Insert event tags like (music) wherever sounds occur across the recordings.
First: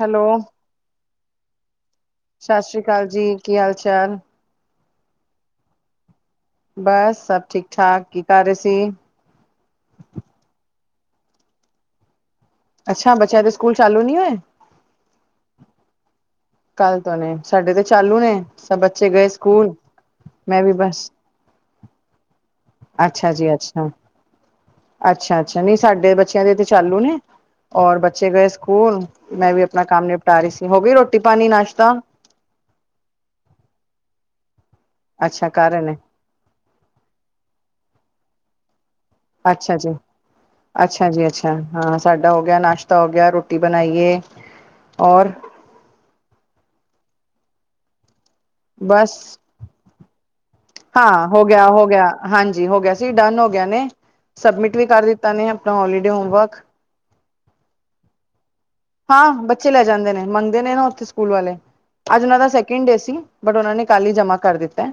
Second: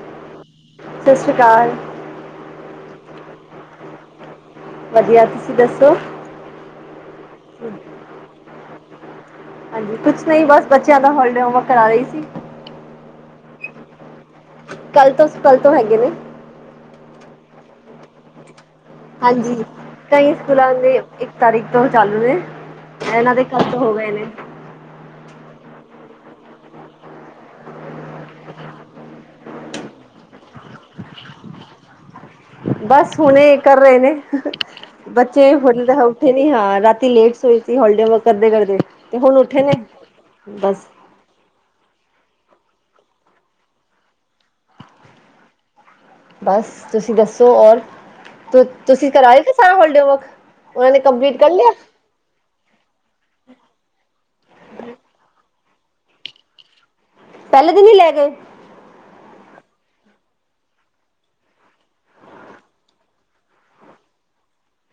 Hello. ਸਤਿ ਸ਼੍ਰੀ ਅਕਾਲ ਸਤਿ ਸ੍ਰੀ ਅਕਾਲ ਜੀ, ਕੀ ਹਾਲ-ਚਾਲ? ਵਧੀਆ ਤੁਸੀਂ ਦੱਸੋ ਬਸ ਸਭ ਠੀਕ ਠਾਕ ਕੀ ਕਰ ਰਹੇ ਸੀ। ਹਾਂਜੀ, ਕੁਛ ਨਹੀਂ ਬਸ ਬੱਚਿਆਂ ਦਾ ਹੋਲੀਡੇ ਹੋਮਵਰਕ ਕਰਾ ਰਹੀ ਸੀ। ਅੱਛਾ, ਬੱਚਿਆਂ ਦੇ ਸਕੂਲ ਚਾਲੂ ਨੀ ਹੋਏ? ਕੱਲ ਤੋਂ, ਕੱਲ ਤੋਂ ਹੈਗੇ ਨੇ। ਕਲ ਤੋਂ ਨੇ ਸਾਡੇ ਤੇ ਚਾਲੂ ਨੇ ਸਭ ਬੱਚੇ ਗਏ ਹਾਂਜੀ ਸਕੂਲ ਕਈ ਮੈਂ ਵੀ ਸਕੂਲਾਂ ਦੇ ਬਸ ਇੱਕ ਤਾਰੀਕ ਤੋਂ ਚਾਲੂ ਨੇ ਅੱਛਾ ਇਹਨਾਂ ਦੇ ਜੀ ਕਦ ਅੱਛਾ ਹੋ ਗਏ ਨੇ ਅੱਛਾ, ਅੱਛਾ ਨਹੀਂ ਸਾਡੇ ਬੱਚਿਆਂ ਦੇ ਤੇ ਚਾਲੂ ਨੇ ਔਰ ਬੱਚੇ ਗਏ ਸਕੂਲ। ਮੈਂ ਵੀ ਆਪਣਾ ਕੰਮ ਨਿਪਟਾ ਰਹੀ ਸੀ, ਹੋ ਗਈ ਰੋਟੀ-ਪਾਣੀ, ਨਾਸ਼ਤਾ? ਬਸ ਹੁਣੇ ਕਰ ਰਹੇ ਨੇ ਅੱਛਾ ਬੱਚੇ ਕਰ ਰਹੇ ਹੂਦੇ ਨੇ ਹੋ ਉਠੀ ਨੀ ਹਾਂ ਰਾਤੀ ਲੇਟ ਸੋਈ ਸੀ ਹੋਲੀ ਡੇ ਵਰਕ ਕਰਦੇ -ਕਰਦੇ ਤੇ ਹੁਣ ਉੱਠੇ ਨੇ ਅੱਛਾ ਜੀ, ਬਸ ਅੱਛਾ। ਹਾਂਜੀ, ਅੱਛਾ ਹਾਂ, ਸਾਡਾ ਹੋ ਗਿਆ, ਨਾਸ਼ਤਾ ਹੋ ਗਿਆ, ਰੋਟੀ ਬਣਾਈ ਏ ਔਰ। ਬਸ ਤੁਸੀਂ ਦੱਸੋ ਔਰ ਤੁਸੀਂ ਬਸ ਕਰਾਏ ਸੀ ਸਾਰਾ ਹੋਲੀਡੇਵਰਕ, ਉਹਨਾਂ ਨੇ ਹਾਂ ਕੰਪਲੀਟ ਹੋ ਕਰ ਗਿਆ ਲਿਆ? ਹੋ ਗਿਆ ਹਾਂਜੀ, ਹੋ ਗਿਆ ਸੀ ਡਨ ਹੋ ਗਿਆ ਨੇ, ਸਬਮਿਟ ਵੀ ਕਰ ਦਿੱਤਾ ਨੇ। ਆਪਣਾ ਹੋਲੀਡੇ ਹੋਮਵਰਕ ਪਹਿਲੇ ਦਿਨ ਹੀ ਲੈ ਗਏ ਹਾਂ ਬੱਚੇ ਲੈ ਜਾਂਦੇ ਨੇ, ਮੰਗਦੇ ਨੇ ਨਾ ਓਥੇ ਸਕੂਲ ਵਾਲੇ। ਅੱਜ ਓਨਾਂ ਦਾ ਸੈਕਿੰਡ ਡੇ ਸੀ, ਬਟ ਓਨਾਂ ਨੋ ਕੱਲ ਹੀ ਜਮਾ ਕਰ ਦਿੱਤਾ ਐ।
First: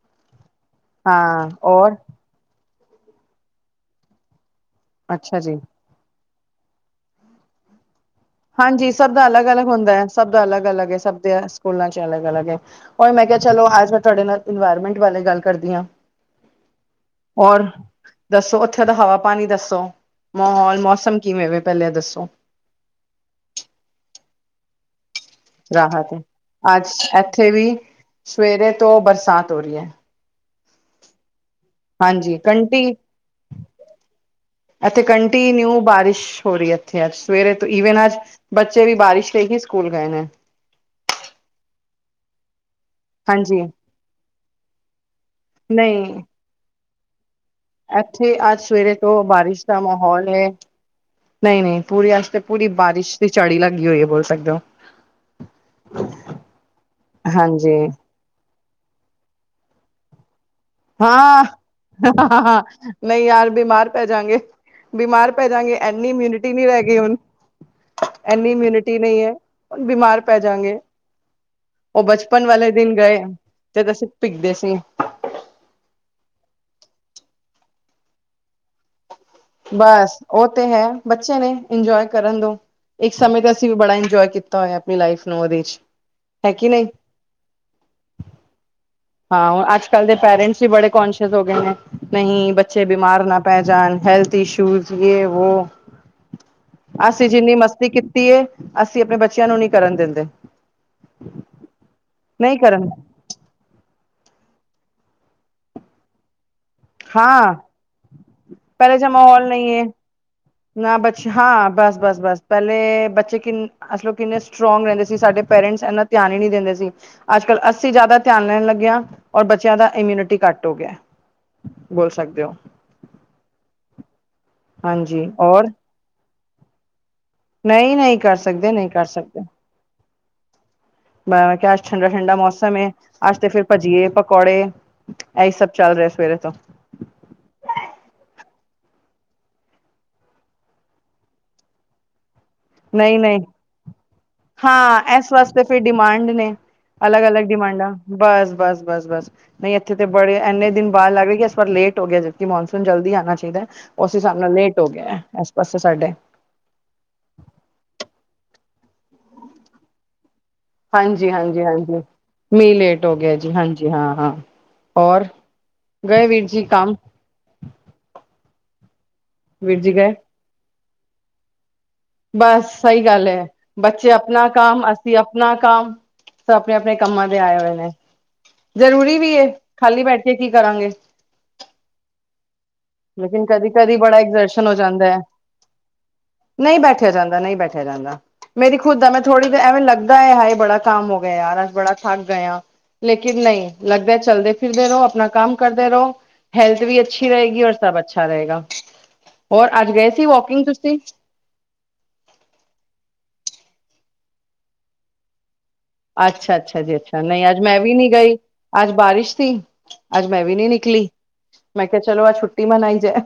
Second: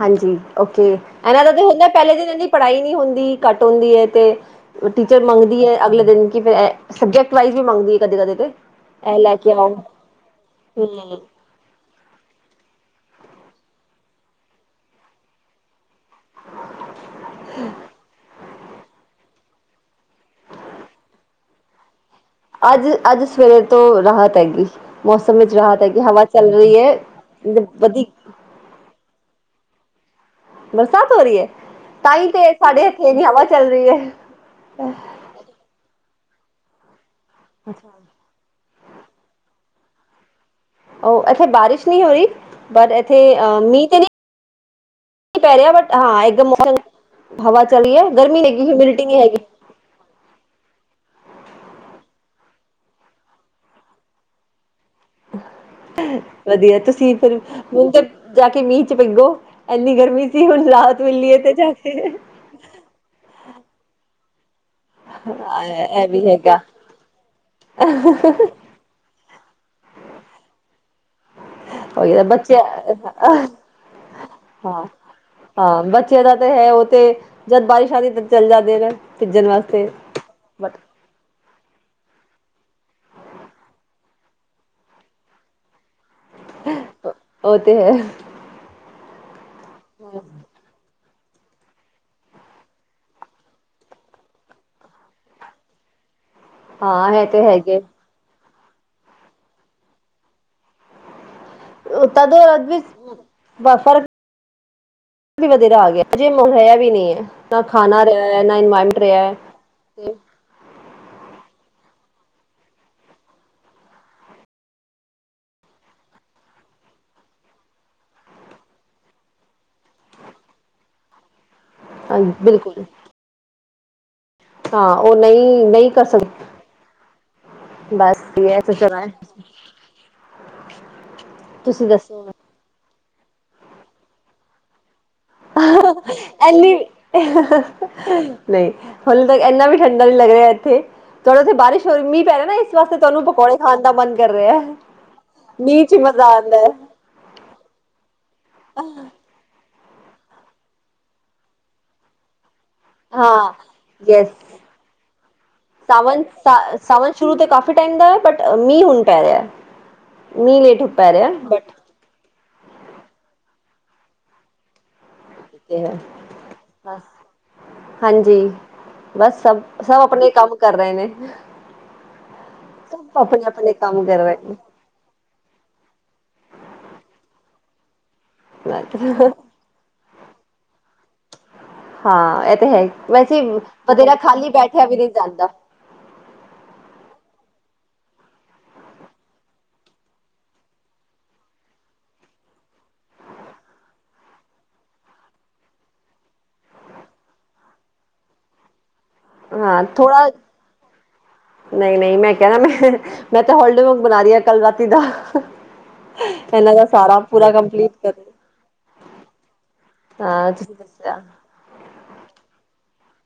ਹਾਂਜੀ, ਓਕੇ ਇਹਨਾਂ ਹਾਂ ਦਾ ਤੇ ਹੁੰਦਾ ਔਰ ਪਹਿਲੇ ਦਿਨ ਇਹ ਦੀ ਪੜ੍ਹਾਈ ਨਹੀਂ ਹੁੰਦੀ। ਘੱਟ ਹੁੰਦੀ ਏ ਤੇ ਟੀਚਰ ਅੱਛਾ ਜੀ ਮੰਗਦੀ ਹੈ ਅਗਲੇ ਦਿਨ ਕਿ ਫਿਰ ਸਬਜੈਕਟ ਵਾਈਜ਼ ਵੀ ਮੰਗਦੀ ਹੈ ਕਦੇ ਕਦੇ ਤੇ ਹਾਂਜੀ, ਸਭ ਇਹ ਦਾ ਲੈ ਕੇ ਆਓ ਅਲੱਗ-ਅਲੱਗ ਹੁੰਦਾ ਐ, ਸਭ ਦਾ ਅਲੱਗ- ਅਲੱਗ ਐ, ਹਮ ਸਭ ਦੇ ਸਕੂਲਾਂ 'ਚ ਅਲਗ-ਅਲਗ ਐ, ਔਰ ਮੈਂ ਕਿਹਾ ਚਲੋ, ਅੱਜ ਮੈਂ ਤੁਹਾਡੇ ਨਾਲ ਇਨਵਾਇਰਮੈਂਟ ਬਾਰੇ ਗੱਲ ਕਰਦੀ ਆਂ। ਔਰ? ਦੱਸੋ ਓਥੇ ਦਾ ਹਵਾ-ਪਾਨੀ ਦੱਸੋ, ਮੋਹੌਲ ਮੌਸਮ ਕਿਵੇਂ ਵੇ ਪਹਿਲਾਂ ਏ ਦੱਸੋ। ਅੱਜ ਅੱਜ ਸਵੇਰੇ ਤੋਂ ਰਾਹਤ ਹੈਗੀ ਮੌਸਮ ਵਿੱਚ ਰਾਹਤ ਹੈਗੀ ਐ, ਹਵਾ ਚੱਲ ਰਹੀ ਅੱਜ ਐ, ਇੱਥੇ ਵੀ ਵਧੀ ਸਵੇਰੇ ਤੋਂ ਬਰਸਾਤ ਹੋ ਰਹੀ ਹੈ। ਬਰਸਾਤ ਹੋ ਰਹੀ ਐ, ਤਾਂਹੀ ਹਾਂਜੀ ਤੇ ਕੰਟੀ ਸਾਡੇ ਇੱਥੇ ਏਨੀ ਹਵਾ ਚੱਲ ਰਹੀ ਐ। ਕਨਟੀ ਨਿਊ ਬਾਰਿਸ਼ ਹੋ ਰਹੀ ਇੱਥੇ ਅੱਜ ਸਵੇਰੇ ਤੋਂ ਈਵਨ ਅੱਜ ਬੱਚੇ ਵੀ ਬਾਰਿਸ਼ ਵਿੱਚ ਹੀ ਸਕੂਲ ਗਏ ਨੇ। ਉਹ ਇੱਥੇ ਬਾਰਿਸ਼ ਨਹੀਂ ਹੋ ਬਟ ਇਥੇ ਏਥੇ ਆ ਹਾਂਜੀ ਮੀਂਹ ਤੇ ਨੀ ਪੈ ਰਿਹਾ ਬਟ ਨਹੀਂ ਹਾਂ ਇੱਕਦਮ ਮੌਸਮ, ਹਵਾ ਚਲੀਏ ਇੱਥੇ ਗਰਮੀ ਅੱਜ ਲਗੀ ਸੀ, ਸਵੇਰੇ ਹਿਮੋਡਿਟੀ ਨੀ ਤੋਂ ਹੈਗੀ। ਬਾਰਿਸ਼ ਮਾਹੌਲ ਹੈ ਨਹੀਂ ਨਹੀਂ ਪੂਰੀ ਅੱਜ ਤੇ ਪੂਰੀ ਬਾਰਿਸ਼ ਦੀ ਚੜੀ ਲੱਗੀ ਹੋਈ ਹੈ ਬੋਲ ਸਕਦੇ ਹੋ (unintelligible) ਵਧੀਆ ਤੁਸੀਂ ਫਿਰ, ਹਾਂਜੀ ਹੁਣ ਤਾਂ ਜਾ ਕੇ ਮੀਂਹ ਚ ਪੀਗੋ, ਐੰਨੀ ਗਰਮੀ ਸੀ ਹੁਣ ਰਾਹਤ ਮਿਲੀ ਹੈ ਤੇ ਜਾ ਕੇ ਹਾਂ ਹਾਂ ਨਹੀਂ ਯਾਰ, ਬਿਮਾਰ ਪੈ ਜਾਗੇ -ਬਿਮਾਰ ਪੈ ਜਾਂਗੇ ਇਹ ਏਨੀ ਵੀ ਇਮਿਊਨਿਟੀ ਹੈਗਾ ਨਹੀਂ ਰਹਿ ਗਈ ਹੁਣ ਐਨੀ ਮਿਨਟੀ ਨਹੀਂ ਐ, ਬਿਮਾਰ ਪੈ ਜਾਣਗੇ। ਉਹ ਉਹੀ ਬਚਪਨ ਬੱਚੇ ਵਾਲੇ ਦਿਨ ਗਏ ਜੱਦ ਅਸੀਂ ਭਿੱਗਦੇ ਸੀ, ਹਾਂ ਹਾਂ, ਬੱਚੇ ਦਾ ਤੇ ਹੈ ਉਹ ਤੇ ਜਦ ਬਾਰਿਸ਼ ਆਉਦੀ ਤੇ ਚੱਲ ਜਾਂਦੇ ਨੇ। ਭਿੱਜਣ ਵਾਸਤੇ ਬਸ ਉਹ ਤੇ ਬਟ ਹੈ, ਬੱਚੇ ਨੇ ਇੰਜੋਏ ਕਰਨ ਦੋ ਇੱਕ ਸਮੇਂ ਤੇ ਅਸੀਂ ਵੀ ਬੜਾ ਇਨਜੋਏ ਕੀਤਾ ਹੋਇਆ, ਆਪਣੀ ਲਾਈਫ ਨੂੰ ਉਹਦੇ 'ਚ, ਹੈ ਕੀ ਨਹੀਂ? ਉਹ ਤੇ ਹੈ। ਹਾਂ ਓ, ਅੱਜ ਕੱਲ੍ਹ ਦੇ ਪੇਰੈਂਟਸ ਵੀ ਬੜੇ ਕੋਂਨਸ਼ੀਅਸ ਹੋਗੇ ਨੇ। ਨਹੀਂ ਬੱਚੇ ਬਿਮਾਰ ਨਾ ਪਹਿ ਜਾਣ ਹੈਲਥ ਇਸ਼ੂਜ਼ ਯ ਏ ਓ ਹਾਂ ਇਹ ਅਸੀਂ, ਤੇ ਜਿੰਨੀ ਹੈਗੇ ਮਸਤੀ ਕੀਤੀ, ਪੀ ਐ, ਅਸੀਂ ਆਪਣੇ ਬੱਚਿਆਂ ਨੂੰ ਨੀ ਕਰਨ ਦਿੰਦੇ। ਉ ਤਦੇ ਨਹੀਂ ਅੱਜ ਵੀ ਕਰਨ ਬਹੁਤ ਫਰਕ ਨ‌ਈਂ ਵਧੇਰਾ ਆ ਗਿਆ, ਅਜੇ ਮਨ ਹੋਇਆ ਵੀ ਨੀ ਐ, ਹਾਂ ਨਾ ਖਾਣਾ ਰਿਹਾ ਨਾ ਪਹਿਲੇ ਇੰਨਵਾਂਇਰਮੇਂਟ ਜ ਰਿਹਾ ਐ। ਮਾਹੌਲ ਨਹੀਂ ਹੈ ਨਾ ਬਚ ਹਾਂ ਬਸ-ਬਸ, ਬਸ ਪਹਿਲੇ ਬੱਚੇ ਕਿਨ ਅਸੀਂ ਲੋਕ ਕਿੰਨੇ ਸਟਰੋਂਗ ਰਹਿੰਦੇ ਸੀ, ਸਾਡੇ ਪੇਰੈਂਟਸ ਇੰਨਾ ਧਿਆਨ ਈ ਨੀ ਦਿੰਦੇ ਸੀ। ਅੱਜ -ਕੱਲ੍ਹ ਅੱਸੀ ਜ਼ਿਆਦਾ ਧਿਆਨ ਲੈਣ ਲੱਗੇ ਆ ਔਰ ਬੱਚਿਆਂ ਦਾ ਇਮਿਊਨਿਟੀ ਘੱਟ ਹੋ ਗਿਆ ਐ। ਬੋਲ ਸਕਦੇ ਓ। ਬਿਲਕੁਲ ਹਾਂ, ਉਹ ਹਾਂਜੀ ਨ‌ਈਂ, ਔਰ -ਨ‌ਈਂ ਕਰ ਸਕਦਾ ਨਹੀਂ, ਨਹੀਂ ਕਰ ਸਕਦੇ ਨਹੀਂ ਕਰ ਸਕਦੇ। ਮੈਂ ਕਿਹਾ ਅੱਜ ਤੁਸੀਂ ਠੰਡਾ ਦੱਸੋ -ਠੰਡਾ ਮੌਸਮ ਏ ਅੱਜ ਤੇ ਫੇਰ ਭਜੀਏ ਪਕੌੜੇ ਐਈ ਸਭ ਚੱਲ ਰਿਹਾ, ਸਵੇਰੇ ਤੋਂ (unintelligible) ਨ‌ਈਂ, ਹਲੇ ਤੱਕ ਇੰਨਾ ਵੀ ਠੰਡਾ ਨਹੀਂ ਲੱਗ ਰਿਆ ਇੱਥੇ। ਚਲ ਉਥੇ ਬਾਰਿਸ਼ ਹੋ ਰੀ, ਮੀਹ ਪੈ ਰਿਹਾ ਵਾਸਤੇ ਨਹੀਂ ਤੁਹਾਨੂੰ ਨਹੀਂ ਪਕੌੜੇ ਖਾਣ ਦਾ ਮਨ ਕਰ ਰਿਹਾ। ਹਾਂ ਮੀਂਹ 'ਚ ਈ ਮਜ਼ਾ ਆਂਦਾ ਐ। ਅਲਗ- ਅਲਗ ਡਿਮਾਂਡਾ। ਬਸ -ਬਸ -ਬਸ- ਬਸ ਬਈ ਏਥੇ ਤੇ ਬੜੇ, ਐਨੇ ਦਿਨ ਬਾਦ ਲੱਗ ਰੇ ਕਿ ਇਸ ਵਾਰ ਲੇਟ ਹੋ ਗਿਆ ਜੇ। ਕਿ ਮੌਨਸੂਨ ਜਲਦੀ ਆਉਣਾ ਹਾਂ ਚਾਹੀਦਾ ਹੈ ਉਸ ਯਸ ਹਿਸਾਬ ਨਾਲ ਲੇਟ ਹੋ ਗਿਆ ਇਸ ਪਾਸੇ ਸਾਡੇ ਸਾ ਸਾਵਨ ਸ਼ੁਰੂ ਤੇ ਕਾਫ਼ੀ ਟਾਈਮ ਦਾ ਐ, ਬਟ ਮੀਂਹ ਹੁਣ ਪੈ ਰਿਹਾਂ। ਮੀਂਹ ਲੇਟ ਪੈ ਰਿਹਾ ਬਟ ਹਾਂਜੀ-ਹਾਂਜੀ-ਹਾਂਜੀ, ਮੀਂਹ ਲੇਟ ਹੋ ਗਿਆ ਜੀ, ਹਾਂਜੀ, ਹਾਂ-ਹਾਂ। ਔਰ ਠੀਕ ਹੈ। ਗਏ ਵੀਰ ਜੀ ਕੰਮ? ਬਸ ਹਾਂਜੀ, ਬਸ ਵੀਰ ਜੀ ਸਭ-ਸਭ ਗਏ ਆਪਣੇ ਕੰਮ ਕਰ ਰਹੇ ਨੇ। ਬੱਸ ਸਹੀ ਸਭ ਗੱਲ ਆਪਣੇ ਐ, ਆਪਣੇ ਕੰਮ ਬੱਚੇ ਕਰ ਆਪਣਾ ਕੰਮ ਅਸੀਂ ਅਸੀਂ ਆਪਣਾ ਕੰਮ, ਸਭ ਆਪਣੇ ਆਪਣੇ ਕੰਮਾਂ ਦੇ ਆਏ ਹੋਏ ਨੇ, ਰਹੇ ਜ਼ਰੂਰੀ ਨੇ ਵੀ ਐ। ਖਾਲੀ ਬੈਠੇ ਕੀ ਕਰਾਂਗੇ ਹਾਂ, ਐ ਤੇ ਹੈ ਈ, ਵੈਸੇ ਲੇਕਿਨ ਕਦੀ ਕਦੀ ਵਦੇਰਾ ਬੜਾ ਖਾਲੀ ਐਗਜਰਸ਼ਨ ਬੈਠਿਆ ਵੀ ਨੀ ਜਾਂਦਾ। ਨ‌ਈਂ ਬੈਠਿਆ ਜਾਂਦਾ, ਨ‌ਈਂ ਬੈਠਿਆ ਜਾਂਦਾ। ਮੇਰੀ ਖੁਦ ਆ ਮੈਂ ਥੋੜ੍ਹੀ ਐਵੇਂ ਲੱਗਦਾ ਹੈ ਇਹ ਬੜਾ ਕੰਮ ਹੋ ਗਿਆ ਯਾਰ ਬੜਾ ਥੱਕ ਗਏ ਹਾਂ ਲੇਕਿਨ ਨ‌ਈਂ, ਲਗਦਾ ਚਲਦੇ-ਫਿਰਦੇ ਰ‌ਓ, ਆਪਣਾ ਕੰਮ ਕਰਦੇ ਰ‌ਓ। ਹੈਲਥ ਵੀ ਅੱਛੀ ਰਹੇਗੀ, ਔਰ ਸਭ ਅੱਛਾ ਰਹੇਗਾ। ਹੋਰ ਹਾਂ, ਅੱਜ ਗਏ ਥੋੜਾ ਸੀ ਵੋਕਿੰਗ ਤੁਸੀਂ ਨ‌ਈਂ- ਨ‌ਈਂ ਮੈਂ ਕਿਆ, ਮੈਂ ਤਾਂ ਹੋਲਡਿਗ ਹੋਮ ਬਣਾ ਰਹੀ ਆ ਕੱਲ ਰਾਤੀ ਦਾ ਅੱਛਾ ਇਹਨਾਂ -ਅੱਛਾ ਦਾ ਜੀ ਸਾਰਾ ਅੱਛਾ ਨਹੀਂ ਪੂਰਾ ਅੱਜ ਮੈਂ ਕੰਪਲੀਟ ਵੀ ਨਈ ਕਰ ਗਈ ਅੱਜ ਬਾਰਿਸ਼ ਸੀ। ਅੱਜ ਮੈਂ ਹਾਂ ਵੀ ਨੀ ਤੁਸੀਂ ਨਿਕਲੀ, ਦੱਸਿਆ ਮੈਂ ਕਿਹਾ ਚਲੋ ਅੱਜ ਛੁੱਟੀ ਮਨਾਈ ਜਾਏ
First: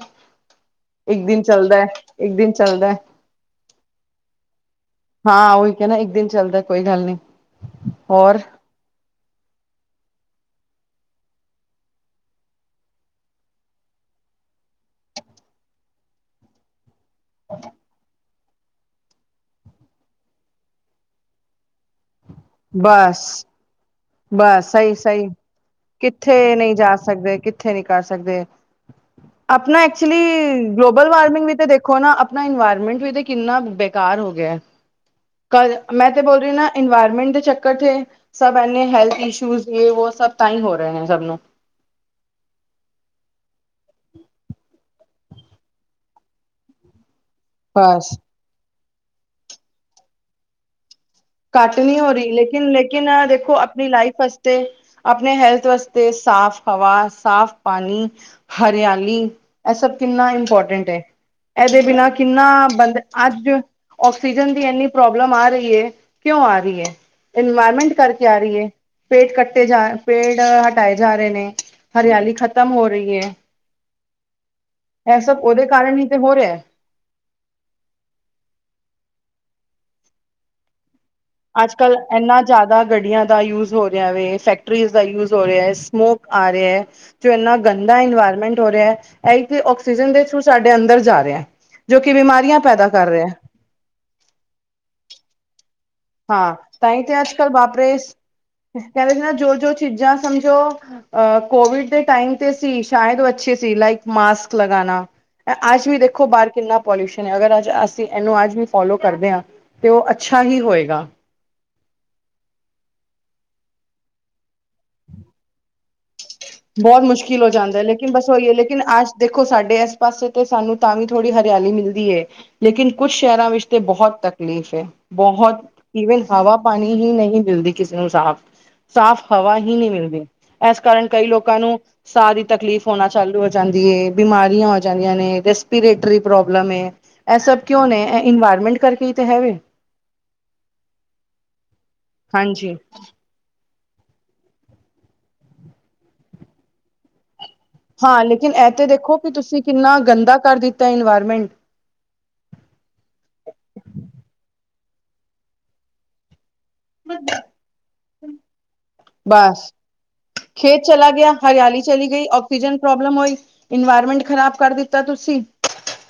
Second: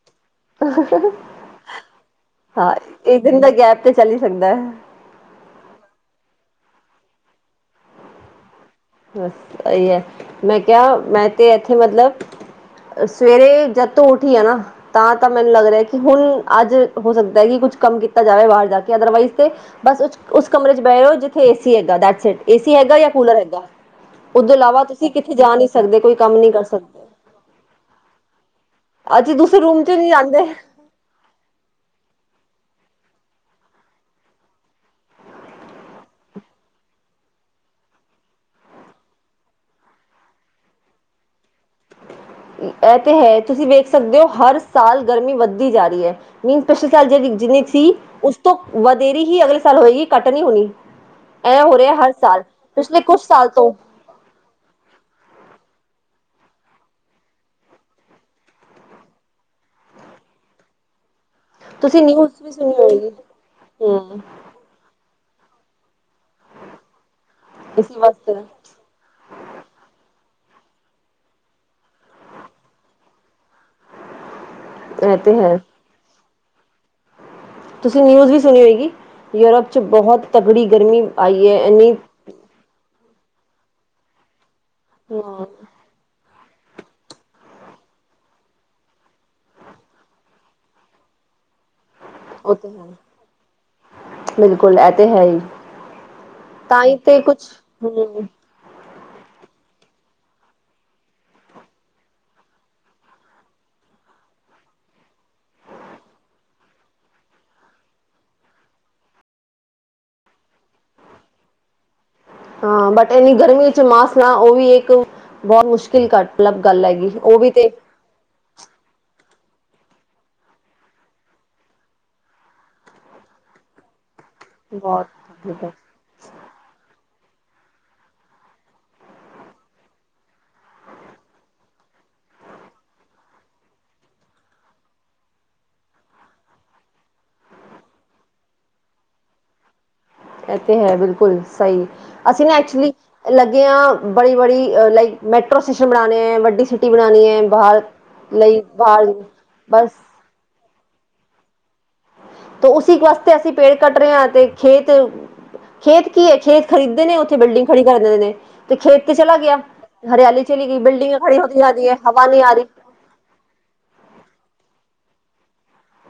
ਇੱਕ ਦਿਨ ਚੱਲਦਾ ਐ, ਇੱਕ ਦਿਨ ਹਾਂ ਚੱਲਦਾ ਐ। ਇੱਕ ਦਿਨ ਦਾ ਗੈਪ ਤੇ ਚੱਲ ਹੀ ਸਕਦਾ ਹੈ ਹਾਂ ਉਹੀ ਕਹਿਣਾ ਇੱਕ ਦਿਨ ਚੱਲਦਾ ਕੋਈ ਗੱਲ ਨੀਂ, ਹੋਰ। ਸਹੀ ਐ, ਮੈਂ ਕਿਹਾ ਮੈਂ ਤੇ ਇੱਥੇ ਮਤਲਬ ਸਵੇਰੇ ਜਦ ਤੋਂ ਉੱਠੀ ਆ ਨਾਂ ਤਾਂ -ਤਾਂ ਮੈਨੂੰ ਲੱਗ ਰਿਹਾ ਕਿ ਹੁਣ, ਅੱਜ ਹੈ ਸਕਦਾ ਐ ਕਿ ਕੁੱਛ ਕੰਮ ਕੀਤਾ ਜਾਵੇ ਬਾਹਰ ਜਾ ਕੇ ਅਦਰਵਾਈਜ਼ ਤੇ ਬਸ ਉਸ ਕਮਰੇ ਚ ਬਹਿ ਜੇ ਜਿੱਥੇ ਏਸੀ ਹੈਗਾ ਦੈਟ ਸੈੱਟ ਏਸੀ ਹੈਗਾ ਯਾ ਬਸ ਕੂਲਰ ਹੈਗਾ। ਉਹਦੇ ਬਸ ਇਲਾਵਾ ਸਹੀ- ਤੁਸੀਂ ਸਹੀ ਕਿੱਥੇ ਜਾ ਨਹੀਂ ਸਕਦੇ ਕੋਈ ਕੰਮ ਨਹੀਂ ਕਿੱਥੇ ਕਰ ਨੀਂ ਜਾ ਸਕਦੇ ਕਿੱਥੇ ਨੀਂ ਕਰ ਸਕਦੇ ਅਸੀਂ ਦੂਸਰੇ ਆਪਣਾ ਰੂਮ 'ਚ ਨਹੀਂ ਐਕਚੁਲੀ ਜਾਂਦੇ। ਗਲੋਬਲ ਵਾਰਮਿੰਗ ਵੀ ਤੇ ਦੇਖੋ ਨਾ ਆਪਣਾ ਇਨਵਾਇਰਮੈਂਟ ਵੀ ਤੇ ਕਿੰਨਾ ਬੇਕਾਰ ਹੋ ਗਿਆ ਐ। ਕਲ, ਮੈਂ ਤੇ ਬੋਲ ਰੀ ਨਾ ਇਨਵਾਇਰਮੈਂਟ ਦੇ ਚੱਕਰ ਤੇ ਸਭ ਐਨ ਏ ਹੈਲਥ ਇਸ਼ੂਜ਼ ਯੈ-ਵੋ ਸਭ ਤਾਈ ਹੋ ਰਹੇ ਸਭ ਨੂੰ। ਐ ਤੇ ਹੈ, ਤੁਸੀਂ ਵੇਖ ਸਕਦੇ ਹੋ ਹਰ ਸਾਲ ਗਰਮੀ ਵੱਧਦੀ ਜਾਂ ਰਹੀ ਐ, ਮੀਨ ਪਿਛਲੇ ਸਾਲ ਜਿੰਨੀ ਥੀ ਬਸ ਉਸ ਤੋਂ ਵਧੇਰੀ ਹੀ ਅਗਲੇ ਸਾਲ ਹੋਏਗੀ ਘੱਟ ਨਹੀਂ ਹੋਣੀ ਐ ਘੱਟ ਰਿਹਾ ਨੀ ਹੋ ਹਰ ਰਹੀ ਸਾਲ ਪਿਛਲੇ ਲੇਕਿਨ-ਲੇਕਿਨ ਕੁਛ ਸਾਲ ਦੇਖੋ ਤੋਂ ਆਪਣੀ ਲਾਈਫ ਸ ਤੇ ਆਪਣੇ ਹੈਲਥ ਵਾਸਤੇ ਸਾਫ਼ ਹਵਾ ਸਾਫ਼ ਪਾਣੀ। ਹਰਿਆਲੀ ਐ ਸਭ ਕਿੰਨਾ ਇੰਪੋਰਟੈਂਟ ਐ। ਐਦੇ ਤੁਸੀਂ ਬਿਨਾ ਨਿਊਜ਼ ਕਿੰਨਾ ਵੀ ਸੁਣੀ ਬੰਦੇ ਹੋਏਗੀ ਅੱਜ ਹੂੰ। ਆਕਸੀਜਨ ਤੇ ਐਨੀ ਪ੍ਰੋਬਲਮ ਆ ਰਹੀ ਐ, ਕਿਉਂ ਆ ਰਹੀ ਐ, ਇਨਵਾਇਰਮੈਂਟ ਇਸੀ ਕਰਕੇ ਵਾਸਤੇ ਆ ਰਹੀ ਐ। ਪੇੜ ਕੱਟੇ ਜਾਂ, ਪੇੜ ਹਟਾਏ ਜਾਂ ਰੋ ਨੇ, ਹਰਿਆਲੀ ਖ਼ਤਮ ਹੋ ਰਹੀ ਐ। ਇਹ ਐ ਤੇ ਸਭ ਹੈ ਉਹਦੇ ਕਾਰਨ ਹੀ ਤੇ ਹੋ ਰਿਹਾ। ਤੁਸੀਂ ਨਿਊਜ਼ ਵੀ ਸੁਣੀ ਹੋਏਗੀ, ਯੂਰੋਪ 'ਚ ਬਹੁਤ ਤਕੜੀ ਗਰਮੀ ਆਈ ਹੈ ਇੰਨੀ ਅੱਜ-ਕੱਲ੍ਹ ਏਨਾ ਜਾਦਾ ਗੱਡੀਆਂ ਦਾ ਯੂਜ ਹੋ ਰਿਹਾ ਵੇ, ਫੈਕਟਰੀਜ਼ ਦਾ ਯੂਜ ਹੋ ਹਾਂ ਰਿਹਾ ਸਮੋਕ ਆ ਰਿਹਾ ਐ। ਜੋ ਇੰਨਾ ਗੰਦਾ ਇਨਵਾਇਰਮੈਂਟ ਹੋ ਰਿਹਾ, ਐ ਈ ਤੇ ਔਕਸੀਜਨ ਦੇ ਥਰੂ ਸਾਡੇ ਅੰਦਰ ਜਾ ਰਿਹਾ। ਜੋ ਕਿ ਉਹ ਬਿਮਾਰੀਆਂ ਤੇ ਪੈਦਾ ਕਰ ਹੈ ਰਿਹਾ। ਬਿਲਕੁਲ ਐ ਤੇ ਹੈ ਈ। ਹਾਂ ਤਾਂ ਹੀ ਤੇ ਅੱਜ-ਕੱਲ੍ਹ ਹਮ (unintelligible) ਜੋ-ਜੋ ਚੀਜ਼ਾਂ ਸਮਝੋ ਅ ਕੋਵਿਡ ਦੇ ਟਾਈਮ ਤੇ ਸੀ ਸ਼ਾਇਦ ਓ ਅੱਛੇ ਸੀ ਲਾਇਕ ਮਾਸਕ ਲਗਾਨਾ। ਅੱਜ ਵੀ ਦੇਖੋ ਬਾਰ ਕਿੰਨਾ ਪੋਲਿਊਸ਼ਨ ਹੈ ਅਗਰ ਅੱਜ ਅਸੀਂ ਏਨੂੰ ਅੱਜ ਵੀ ਫੋਲੋ ਕਰਦੇ ਆਂ ਤੇ ਓ ਅੱਛਾ ਹੀ ਹੋਏਗਾ। ਹਾਂ ਬਟ ਏਨੀਂ ਗਰਮੀ 'ਚ ਮਾਸ ਨਾ ਓ ਵੀ ਇੱਕ ਬਹੁਤ ਮੁਸ਼ਕਿਲ ਘੱਟ ਅਲੱਗ ਗੱਲ ਹੈਗੀ, ਓ ਵੀ ਤੇ ਲੇਕਨ ਬਸ ਓਇਓ ਲੇਕਿਨ ਅੱਜ ਦੇਖੋ ਸਾਡੇ ਇਸ ਪਾਸੇ ਤੇ ਸਾਨੂੰ ਤਾਂ ਵੀ ਥੋੜ੍ਹੀ ਹਰਿਆਲੀ ਮਿਲਦੀ ਏ। ਲੇਕਿਨ ਕੁਛ ਸ਼ਹਿਰਾਂ ਵਿੱਚ ਤੇ ਬੋਹਤ ਤਕਲੀਫ਼ ਏ, ਬਹੁਤ ਬੋਹਤ। ਇਹ ਈਵਨ ਹਵਾ ਪਾਨੀ ਹੀ ਨਹੀਂ ਮਿਲਦੀ ਕਿਸੇ ਨੂੰ ਸਾਫ਼। ਸਾਫ਼ ਹਵਾ ਹੀ ਨਈ ਮਿਲਦੀ ਇਸ ਕਾਰਨ ਕਈ ਲੋਕਾਂ ਨੂੰ ਸਾਹ ਦੀ ਤਕਲੀਫ਼ ਹੋਨਾ ਚਾਲੂ ਹੋ ਜਾਂਦੀ ਏ, ਬਿਮਾਰੀਆਂ ਹੋ ਜਾਂਦੀਆਂ ਨੇ, ਰੈਸਪੀਰੇਟਰੀ ਪ੍ਰੋਬਲਮ ਏ। ਐ ਸਭ ਕਿਉਂ ਨੇ? ਐ ਇਨਵਾਇਰਮੈਂਟ ਕਰਕੇ ਹੀ ਤੇ ਹੈ ਵੇ। ਐ ਤੇ ਹੈ ਬਿਲਕੁਲ ਸਈ ਅਸੀਂ ਨਾ ਹਾਂਜੀ ਐਕਚੁਲੀ ਲੱਗੇ ਆਂ ਬੜੀ--ਬੜੀ ਅ ਲਾਈਕ ਮੈਟਰੋ ਸਟੇਸ਼ਨਮ ਬਣਾਣੇ ਐ, ਵੱਡੀ ਸਿਟੀ ਬਣਾਣੀ ਹੈ ਬਾਰ ਹਾਂ ਲੇਕਿਨ ਐ ਤੇ ਦੇਖੋ ਕਿ ਤੁਸੀਂ ਕਿੰਨਾ ਗੰਦਾ ਕਰ ਦਿੱਤਾ ਇਨਵਾਇਰਮੈਂਟ। ਤੇ ਉਸ ਚੀਜ਼ ਵਾਸਤੇ ਅਸੀਂ ਪੇੜ ਕੱਟ ਰਹੇ ਆਂ ਤੇ ਖੇਤ, ਖੇਤ ਕੀ ਐ, ਖੇਤ ਖਰੀਦੇ ਨੇ ਓਥੇ ਬਿਲਡਿੰਗ ਖੜੀ ਕਰ ਦੇਂਦੇ ਨੇ ਤੇ ਖੇਤ 'ਚ ਚਲਾ ਗਿਆ, ਬਸ ਹਰਿਆਲੀ ਚਲੀ ਗਈ, ਖੇਤ ਚਲਾ ਬਿਲਡਿੰਗਾਂ ਗਿਆ ਖੜੀ ਹੋਦੀ ਜਾ ਹਰਿਆਲੀ ਰਹੀ ਐ, ਚਲੀ ਹਵਾ ਗਈ ਨੀ ਆ ਰੀ। ਆਕਸੀਜਨ ਪ੍ਰੋਬਲਮ ਓਈ ਇਨਵਾਇਰਮੈਂਟ ਖ਼ਰਾਬ ਕਰ ਦਿੱਤਾ ਤੁਸੀਂ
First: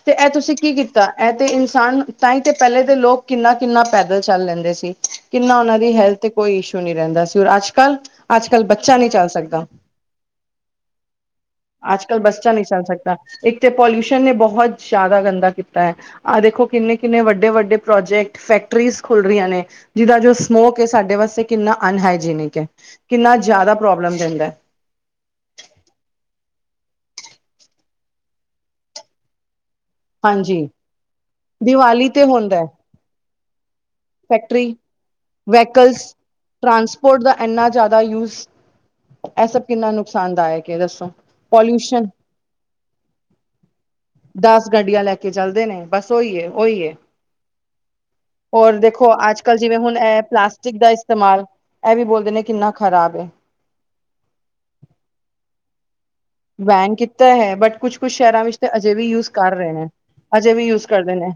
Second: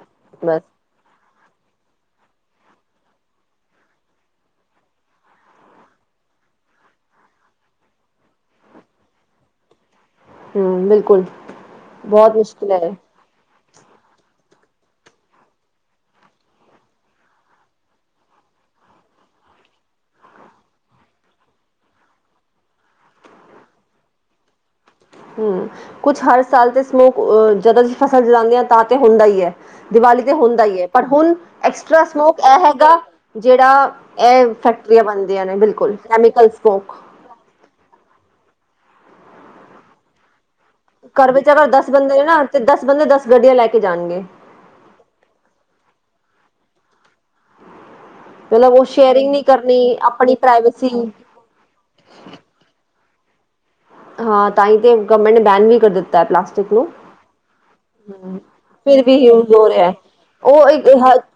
ਤੇ ਐ ਤੁਸੀਂ ਬਸ ਕੀ ਕੀਤ ਤਾ ਐ ਤੇ ਇਨਸਾਨ ਤਾਂ ਹੀ ਤੇ ਪਹਿਲੇ ਦੇ ਲੋਕ ਕਿੰਨਾ-ਕਿੰਨਾ ਪੈਦਲ ਚੱਲ ਲੈਂਦੇ ਸੀ। ਕਿੰਨਾ ਓਨਾਂ ਦੀ ਹੈਲਥ ਤੇ ਕੋਈ ਇਸ਼ੂ ਨੀ ਰਹਿੰਦਾ ਸੀ ਔਰ ਅੱਜ ਕੱਲ੍ਹ, ਅੱਜ-ਕੱਲ੍ਹ ਬੱਚਾ ਨੀ ਚੱਲ ਸਕਦਾ। ਹਮ ਬਿਲਕੁਲ ਅੱਜ-ਕੱਲ ਬਹੁਤ ਬੱਚਾ ਨੀ ਮੁਸ਼ਕਿਲ ਚੱਲ ਹੈ ਸਕਦਾ। ਇੱਕ ਤੇ ਪੋਲਿਊਸ਼ਨ ਨੇ ਬੋਹਤ ਜਾਦਾ ਗੰਦਾ ਕੀਤਾ ਐ। ਆਹ ਦੇਖੋ ਕਿੰਨੇ-ਕਿੰਨੇ, ਵੱਡੇ-ਵੱਡੇ ਪ੍ਰੋਜੈਕਟ ਫੈਕਟਰੀਜ਼ ਖੁੱਲ ਰਹੀਆਂ ਨੇ। ਜਿਦਾ ਜੋ ਸਮੋਕ ਹੈ ਸਾਡੇ ਵਾਸਤੇ ਕਿੰਨਾ ਅਨਹਾਈਜੀਨਿਕ ਐ, ਕਿੰਨਾ ਜਾਦਾ ਪ੍ਰੋਬਲਮ ਦੇਂਦਾ ਐ। ਹੂੰ, ਕੁਛ ਹਰ ਸਾਲ ਤੇ ਸਮੋਕ ਅ ਜਦੋਂ ਅਸੀਂ ਫਸਲ ਜਲਾਂਦੇ ਆ ਤਾਂ ਤੇ ਹੁੰਦਾ ਹੀ ਐ। ਦੀਵਾਲੀ ਤੇ ਹੁੰਦਾ ਹਾਂਜੀ ਹੀ ਏ, ਪਰ ਹੁਨ ਐਕਸਟਰਾ ਦੀਵਾਲੀ ਤੇ ਸਮੋਕ ਐ ਹੁੰਦਾ ਹੈਗਾ। ਜੇੜਾ ਇਹ ਫੈਕਟਰੀ ਫੈਕਟਰੀਆਂ ਬਨਦੀਆਂ ਨੇ ਬਿਲਕੁਲ ਕੈਮੀਕਲ ਸਮੋਕ। ਐਨਾ ਜਾਦਾ ਯੂਜ ਐ ਸਭ ਕਿੰਨਾ ਨੁਕਸਾਨਦਾਇਕ ਹੈ ਦੱਸੋ ਘਰ ਵਿੱਚ ਅਗਰ ਦਸ ਪੋਲਿਊਸ਼ਨ ਬੰਦੇ ਨੇ ਨਾ, ਤੇ ਦਸ ਬੰਦੇ ਦਸ ਗੱਡੀਆਂ ਲੈ ਕੇ ਜਾਨਗੇ। ਦਸ ਗੱਡੀਆਂ ਲੈ ਕੇ ਚਲਦੇ ਨੇ, ਬਸ ਓਈ ਏ ਓਈ ਏ। ਮਤਲਬ ਹੋਰ ਉਹ ਦੇਖੋ ਸ਼ੇਅਰਿੰਗ ਨਹੀਂ ਅੱਜ-ਕੱਲ ਜਿਵੇਂ ਹੁਨ ਕਰਨੀ ਐ ਜਿਵੇਂ ਆਪਣੀ ਪਲਾਸਟਿਕ ਪ੍ਰਾਈਵੇਸੀ ਦਾ ਇਸਤੇਮਾਲ ਏ ਵੀ ਬੋਲਦੇ ਨੇ ਕਿੰਨਾ ਖ਼ਰਾਬ ਏ। ਹਾਂ, ਤਾਂ ਈ ਤੇ ਗਵਰਮੈਂਟ ਨੇ ਬੈਨ ਵੀ ਕਰ ਦਿੱਤ ਬੈਨ ਕੀਤਾ ਹੋਇਆ ਐ ਬਟ ਕੁਛ-ਕੁਛ ਸ਼ਹਿਰਾਂ ਵਿੱਚ ਤੇ ਅਜੇ ਵੀ ਯੂਜ ਕਰ ਰੇ ਨੇ। ਅਜੇ ਵੀ ਯੂਜ ਕਰਦੇ ਨੇ।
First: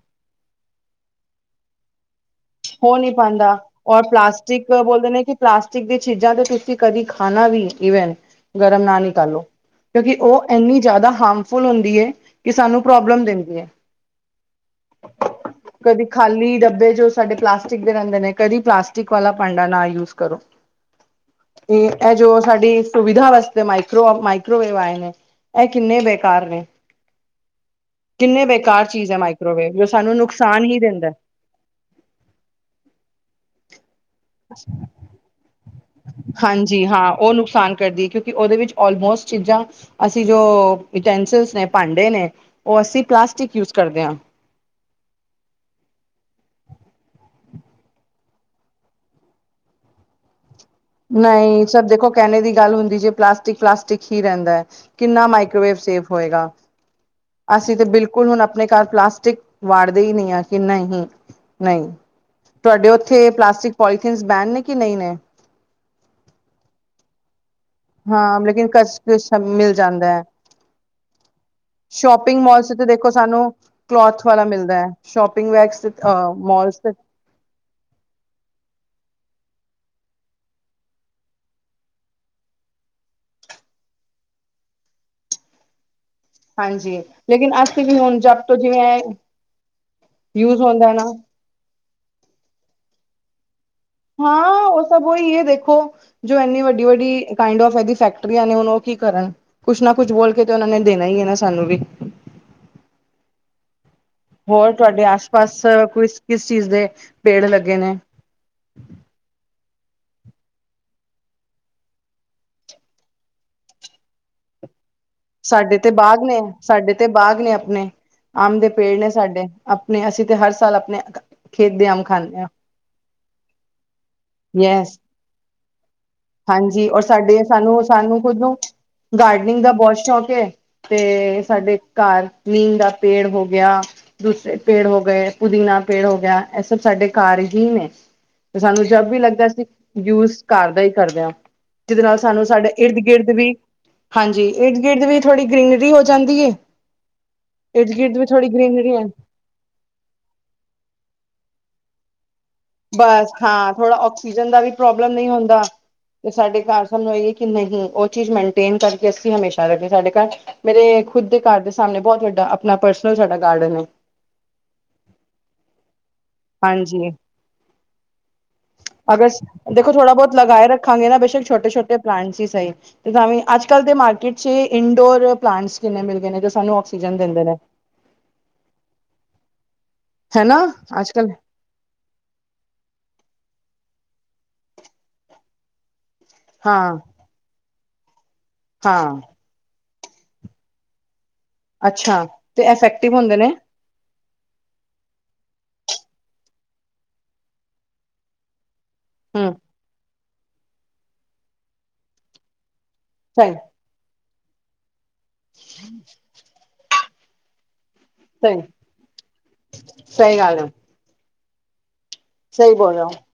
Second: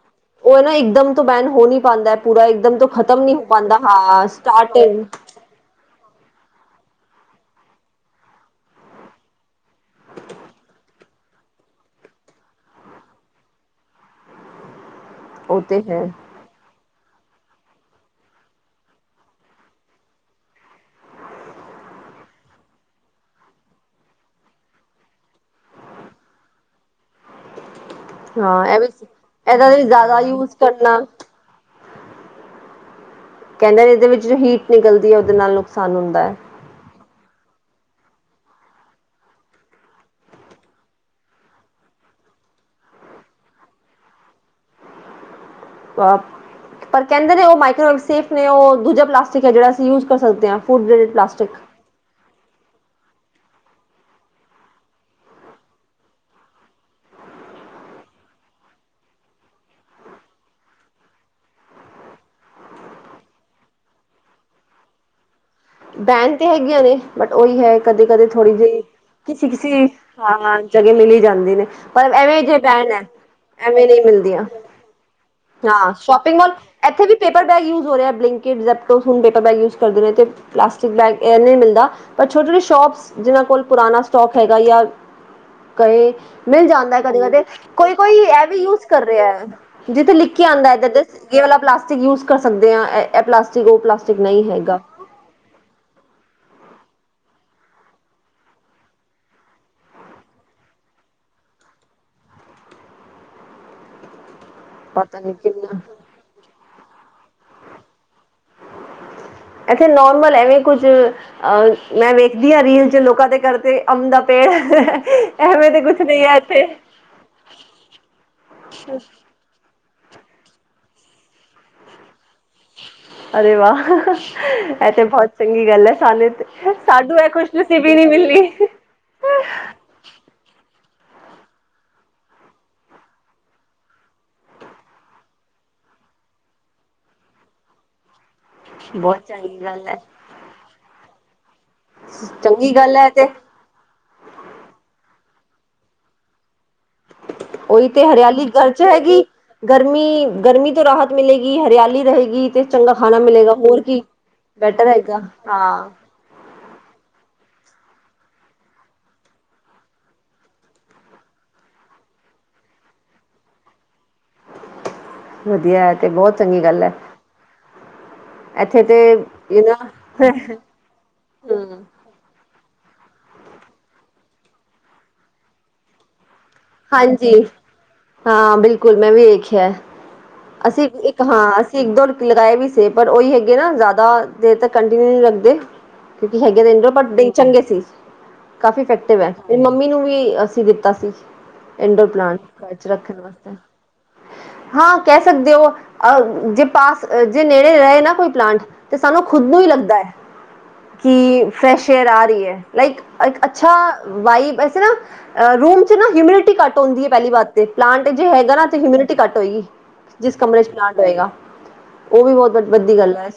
ਓ ਨਾ ਇਕਦਮ ਤੋਂ ਬੰਦ ਹੋ ਨੀ ਪਾਂਦਾ ਪੂਰਾ ਇਕਦਮ ਤੋਂ ਨਹੀਂ ਖਤਮ ਨੀ ਹੋ ਪਾਉਂਦਾ ਪਾਂਦਾ ਔਰ ਹਾਂ ਪਲਾਸਟਿਕ ਸਟਾਰਟਿਗ ਬੋਲਦੇ ਨੇ ਕਿ ਪਲਾਸਟਿਕ ਦੀ ਚੀਜ਼ਾਂ ਤੇ ਤੁਸੀਂ ਕਦੀ ਖਾਨਾ ਵੀ ਈਵਨ ਗਰਮ ਨਾ ਨਿਕਲੋ। ਕਿਉਂਕਿ ਓ ਏਨੀਂ ਜਾਦਾ ਹਾਰਮਫੁੱਲ ਹੁੰਦੀ ਏ ਕਿ ਸਾਨੂੰ ਪ੍ਰੋਬਲਮ ਦਿੰਦੀ ਏ। ਉਹ ਤੇ ਹੈ ਕਦੀ ਖਾਲੀ ਡੱਬੇ ਜੋ ਸਾਡੇ ਪਲਾਸਟਿਕ ਦੇ ਰਹਿੰਦੇ ਨੇ, ਕਦੀ ਪਲਾਸਟਿਕ ਵਾਲਾ ਭਾਂਡਾ ਨਾ ਯੂਜ ਕਰੋ। ਤੇ ਐ ਜੋ ਸਾਡੀ ਸੁਵਿਧਾ ਵਾਸਤੇ ਮਾਈਕਰੋ ਮਾਇਕ ਵੇ ਆਏ ਨੇ ਐ ਕਿੰਨੇ ਬੇਕਾਰ ਨੇ। ਕਿੰਨੇ ਹਾਂ ਇਹ ਬੇਕਾਰ ਵੀ ਚੀਜ਼ ਐ ਇਹਦਾ ਮਾਈਕ੍ਰੋਵੇਵ ਵੀ ਜੋ ਸਾਨੂੰ ਜ਼ਿਆਦਾ ਯੂਜ ਨੁਕਸਾਨ ਈ ਕਰਨਾ ਦੇਂਦਾ ਐ। ਕਹਿੰਦੇ ਨੇ ਇਹਦੇ ਵਿੱਚ ਹੀਟ ਨਿਕਲਦੀ ਹੈ ਉਹਦੇ ਨਾਲ ਨੁਕਸਾਨ ਹੁੰਦਾ ਹੈ ਹਾਂਜੀ ਹਾਂ ਓ ਨੁਕਸਾਨ ਕਰਦੀ ਕਿਉਂਕਿ ਉਹਦੇ ਵਿੱਚ ਆਲਮੋਸਟ ਚੀਜ਼ਾਂ ਅਸੀਂ ਜੋ ਯੂਟੈਨੰਸਿਲਸ ਨੇ ਭਾਂਡੇ ਨੇ ਉਹ ਅਸੀਂ ਪਲਾਸਟਿਕ ਯੂਜ ਕਰਦੇ ਹਾਂ। ਪਰ ਕਹਿੰਦੇ ਨੇ ਉਹ ਮਾਈਕੋਵੇਵ ਸੇਫ ਨੇ ਉਹ ਦੂਜਾ ਪਲਾਸਟਿਕ ਹੈ ਜਿਹੜਾ ਅਸੀਂ ਯੂਜ ਕਰ ਸਕਦੇ ਹਾਂ ਫੂਡ ਗ੍ਰੇਡ ਪਲਾਸਟਿਕ ਨਹੀਂ ਸਬ ਦੇਖੋ ਕਹਿਣੇ ਦੀ ਗੱਲ ਹੁੰਦੀ ਜੇ ਪਲਾਸਟਿਕ ਪਲਾਸਟਿਕ ਹੀ ਰਹਿੰਦਾ ਹੈ। ਕਿੰਨਾ ਮਾਈਕ੍ਰੋਵੇਵ ਸੇਫ ਹੋਏਗਾ ਅਸੀਂ ਤਾਂ ਬਿਲਕੁਲ ਹੁਣ ਆਪਣੇ ਘਰ ਪਲਾਸਟਿਕ ਵਾੜਦੇ ਹੀ ਨਹੀਂ ਹਾ ਕਿ ਨਹੀ ਨਹੀਂ ਤੁਹਾਡੇ ਉੱਥੇ ਪਲਾਸਟਿਕ ਪੋਲੀਥੀਨ ਬੈਣ ਨੇ ਕਿ ਨਹੀਂ ਨੇ ਬੈਨ ਤੇ ਹੈਗੀਆਂ ਨੇ ਬਟ ਉਹੀ ਹੈ ਕਦੇ ਕਦੇ ਹਾਂ ਥੋੜੀ ਲੇਕਿਨ ਕ ਜਿਹੀ ਕਿਸੀ ਮਿਲ ਕਿਸੇ ਜਾਂਦਾ ਹੈ ਹਾਂ ਜਗ੍ਹਾ ਮਲੀ ਹੀ ਜਾਂਦੇ ਨੇ ਪਰ ਸ਼ੋਪਿੰਗ ਐਵੇਂ ਜੇ ਮੋਲਸ ਤੇ ਬੈਣ ਹੈ ਦੇਖੋ ਸਾਨੂੰ ਐਵੇਂ ਨਹੀਂ ਕਲੋਥ ਮਿਲਦੀਆਂ ਵਾਲਾ ਮਿਲਦਾ ਹੈ ਸ਼ੋਪਿੰਗ ਵੈਕਸ ਹਾਂ ਸ਼ੋਪਿੰਗ ਮਾਲ ਮੋਲਸ ਤੇ ਇੱਥੇ ਵੀ ਪੇਪਰ ਬੈਗ ਯੂਜ ਹੋ ਰਿਹਾ Blinkit Zepto paper bag use ਕਰਦੇ ਰਹੇ ਤੇ ਪਲਾਸਟਿਕ ਬੈਗ ਇਹ ਨਹੀ ਮਿਲਦਾ ਪਰ ਉਹਦੇ ਲਈ ਸ਼ੋਪਸ ਜਿਨ੍ਹਾਂ ਕੋਲ ਪੁਰਾਣਾ ਸਟੋਕ ਹੈਗਾ ਯਾ ਕਏ। ਮਿਲ ਜਾਂਦਾ ਹਾਂਜੀ ਕਦੇ ਕਦੇ ਲੇਕਿਨ ਅਸੀਂ ਕੋਈ ਵੀ ਹੁਣ ਕੋਈ ਜਬ ਇਹ ਤੋਂ ਵੀ ਯੂਜ ਜਿਵੇਂ ਕਰ ਰਿਹਾ ਜਿੱਥੇ ਲਿਖ ਕੇ ਯੂਜ ਆਉਂਦਾ ਏਰ ਹੁੰਦਾ ਨਾ ਦੇ ਕੇਵਲ ਪਲਾਸਟਿਕ ਯੂਜ ਕਰ ਸਕਦੇ ਹਾਂ ਇਹ ਪਲਾਸਟਿਕ ਉਹ ਪਲਾਸਟਿਕ ਨਹੀਂ ਹੈਗਾ ਸਬ ਹੀ ਇਹ ਦੇਖੋ, ਜੋ ਇੰਨੀ ਵੱਡੀ ਵੱਡੀ ਕਾਇੰਡਫ ਇਹਦੀ ਫੈਕਟਰੀਆਂ ਨੇ ਹੁਣ ਉਹ ਕੀ ਕਰਨ। ਕੁਛ ਨਾ ਕੁਛ ਬੋਲ ਕੇ ਤੇ ਉਹਨਾਂ ਨੇ ਦੇਣਾ ਹੀ ਹੈ ਨਾ ਸਾਨੂੰ ਵੀ ਹੋਰ ਤੁਹਾਡੇ ਪਤਾ ਆਸ ਨੀ ਪਾਸ ਕਿੰਨਾ ਕੁ ਕਿਸ ਚੀਜ਼ ਦੇ ਪੇੜ ਲੱਗੇ ਨੇ ਇੱਥੇ ਨੋਰਮਲ ਐਵੇਂ ਕੁੱਝ ਅਹ ਮੈਂ ਵੇਖਦੀ ਹਾਂ ਰੀਅਲ ਚ ਲੋਕਾਂ ਦੇ ਘਰ ਤੇ ਅੰਮ ਦਾ ਪੇੜ ਸਾਡੇ ਤੇ ਕੁਛ ਨਹੀਂ ਬਾਗ ਹੈ ਨੇ, ਇੱਥੇ ਸਾਡੇ ਤੇ ਬਾਗ ਨੇ ਆਪਣੇ ਆਮ ਦੇ ਪੇੜ ਨੇ ਸਾਡੇ ਆਪਣੇ ਅਸੀਂ ਤੇ ਹਰ ਸਾਲ ਆਪਣੇ ਖੇਤ ਦੇ ਅੰਬ ਖਾਂਦੇ ਹਾਂ ਅਰੇ ਵਾਹ ਇਹ ਯੈਸ ਤੇ ਬਹੁਤ ਚੰਗੀ ਗੱਲ ਹੈ ਸਾਨੂੰ ਤੇ ਹਾਂਜੀ ਔਰ ਸਾਡੂ ਇਹ ਸਾਡੇ ਸਾਨੂੰ ਖੁਸ਼ਨਸੀਬੀ ਨਹੀਂ ਸਾਨੂੰ ਖੁਦ ਮਿਲਣੀ ਨੂੰ ਗਾਰਡਨਿੰਗ ਦਾ ਬਹੁਤ ਸ਼ੌਕ ਹੈ। ਤੇ ਸਾਡੇ ਘਰ ਨੀਂਮ ਦਾ ਪੇੜ ਹੋ ਗਿਆ ਦੂਸਰੇ ਪੇੜ ਹੋ ਗਏ, ਪੁਦੀਨਾ ਪੇੜ ਹੋ ਗਿਆ, ਇਹ ਸਭ ਸਾਡੇ ਕਾਰ ਹੀ ਨੇ। ਸਾਨੂੰ ਜਬ ਵੀ ਬਹੁਤ ਲੱਗਦਾ ਚੰਗੀ ਸੀ ਗੱਲ ਹੈ ਯੂਸ ਕਰ ਦਾ ਹੀ ਕਰਦਿਆਂ ਜਿਹਦੇ ਨਾਲ ਸਾਨੂੰ ਸਾਡਾ ਚੰਗੀ ਗੱਲ ਇਰਦ ਹੈ ਤੇ ਗਿਰਦ ਵੀ ਹਾਂਜੀ ਇਰਧ ਗਿਰਧ ਵੀ ਥੋੜ੍ਹੀ ਗ੍ਰਰੀਨਰੀ ਹੋ ਜਾਂਦੀ ਉਹੀ ਇਰਦ ਤੇ ਗਿਰਦ ਵੀ ਹਰਿਆਲੀ ਥੋੜ੍ਹੀ ਘਰ ਚ ਗ੍ਰੀਨਰੀ ਹੈ ਹੈਗੀ ਗਰਮੀ ਗਰਮੀ ਤੋਂ ਰਾਹਤ ਮਿਲੇਗੀ ਹਰਿਆਲੀ ਰਹੇਗੀ ਤੇ ਚੰਗਾ ਖਾਣਾ ਬਸ ਮਿਲੇਗਾ ਹਾਂ ਹੋਰ ਥੋੜਾ ਕੀ ਆਕਸੀਜਨ ਦਾ ਵੀ ਬੈਟਰ ਪ੍ਰੋਬਲਮ ਹੈਗਾ ਨਹੀਂ ਹੁੰਦਾ। ਹਾਂ ਤੇ ਸਾਡੇ ਘਰ ਸਾਨੂ ਆਈਏ ਕਿ ਨਹੀਂ ਉਹ ਚੀਜ਼ ਮੇਨਟੇਨ ਕਰਕੇ ਅਸੀਂ ਹਮੇਸ਼ਾ ਰੱਖੀਏ ਸਾਡੇ ਘਰ ਮੇਰੇ ਖੁਦ ਦੇ ਘਰ ਦੇ ਸਾਹਮਣੇ ਬਹੁਤ ਵੱਡਾ ਆਪਣਾ ਪਰਸਨਲ ਸਾਡਾ ਗਾਰਡਨ ਹੈ ਵੱਧੀਆ ਇਹ ਤੇ ਬਹੁਤ ਚੰਗੀ ਗੱਲ ਹੈ ਹਾਂਜੀ ਇੱਥੇ ਤੇ ਅਗਰ ਯੂ ਦੇਖੋ ਥੋੜਾ ਨਾ ਬਹੁਤ ਲਗਾਏ ਰੱਖ ਖੰਘਗੇ ਨਾ ਬੇਸ਼ੱਕ ਛੋਟੇ ਛੋਟੇ ਪਲਾਂਟ ਹੀ ਸਹੀ ਤਾਂ ਵੀ ਅੱਜ ਕੱਲ ਦੇ ਮਾਰਕੀਟ ਚ ਇੰਡੋਰ ਪਲਾਂਟਸ ਕਿੰਨੇ ਮਿਲ ਗਏ ਨੇ ਸਾਨੂੰ ਆਕਸੀਜਨ ਹਾਂਜੀ ਦਿੰਦੇ ਨੇ। ਹਾਂ ਬਿਲਕੁਲ ਮੈਂ ਵੀ ਵੇਖਿਆ ਹਨਾ ਅਸੀਂ ਇੱਕ ਅੱਜ-ਕੱਲ ਹਾਂ ਇਕ ਦੋ ਲਗਾਏ ਵੀ ਸੀ ਪਰ ਉਹੀ ਹੈਗੇ ਨਾ ਜ਼ਿਆਦਾ ਦੇਰ ਤੱਕ ਕੰਟੀਨਿਊ ਨਹੀਂ ਰੱਖਦੇ ਕਿਉਂਕਿ ਹੈਗੇ ਵਿੰਡੋ ਸੀ ਪਰ ਹਾਂ-ਹਾਂ ਬੀਜ ਚੰਗੇ ਸੀ ਕਾਫੀ ਇਫੈਕਟਿਵ ਹੈ ਤੇ ਮੰਮੀ ਨੂੰ ਵੀ ਅਸੀਂ ਦਿੱਤਾ ਸੀ ਇਨਡੋਰ ਅੱਛਾ ਪਲਾਂਟ ਤੇ ਘਰ ਚ ਇਫੈਕਟਿਵ ਰੱਖਣ ਹੁੰਦੇ ਨੇ ਵਾਸਤੇ ਹਾਂ ਕਹਿ ਸਕਦੇ ਹੋ ਅਹ ਜੇ ਪਾਸ ਜੇ ਨੇੜੇ ਰਹੇ ਨਾ ਕੋਈ ਪਲਾਂਟ ਤੇ ਸਾਨੂੰ ਖੁਦ ਹੂੰ ਨੂੰ ਹੀ ਲੱਗਦਾ ਹੈ ਕਿ ਫਰੈਸ਼ ਏਅਰ ਆ ਰਹੀ ਹੈ ਲਾਈਕ ਸਹੀ-ਸਹੀ, ਅੱਛਾ! ਵਾਈਬ ਨਾ ਰੂਮ ਚ ਨਾ ਹਮਿਡਿਟੀ ਘੱਟ ਹੁੰਦੀ ਪਹਿਲੀਾਰ ਤੇ ਪਲਾਂਟ ਜੇ ਹੈਗਾ ਸਹੀ ਨਾ ਤੇ ਹਊਮਿਨਿਟੀ ਘੱਟ ਹੋਏਗੀ ਜਿਸ ਸਹੀ ਗੱਲ ਕਮਰੇ ਚ ਹੈ ਪਲਾਂਟ ਹੋਏਗਾ ਉਹ ਵੀ ਬਹੁਤ ਸਹੀ ਬੋਲ ਵੱਧੀਆ ਰਹੇ ਹੋ। ਗੱਲ ਹੈ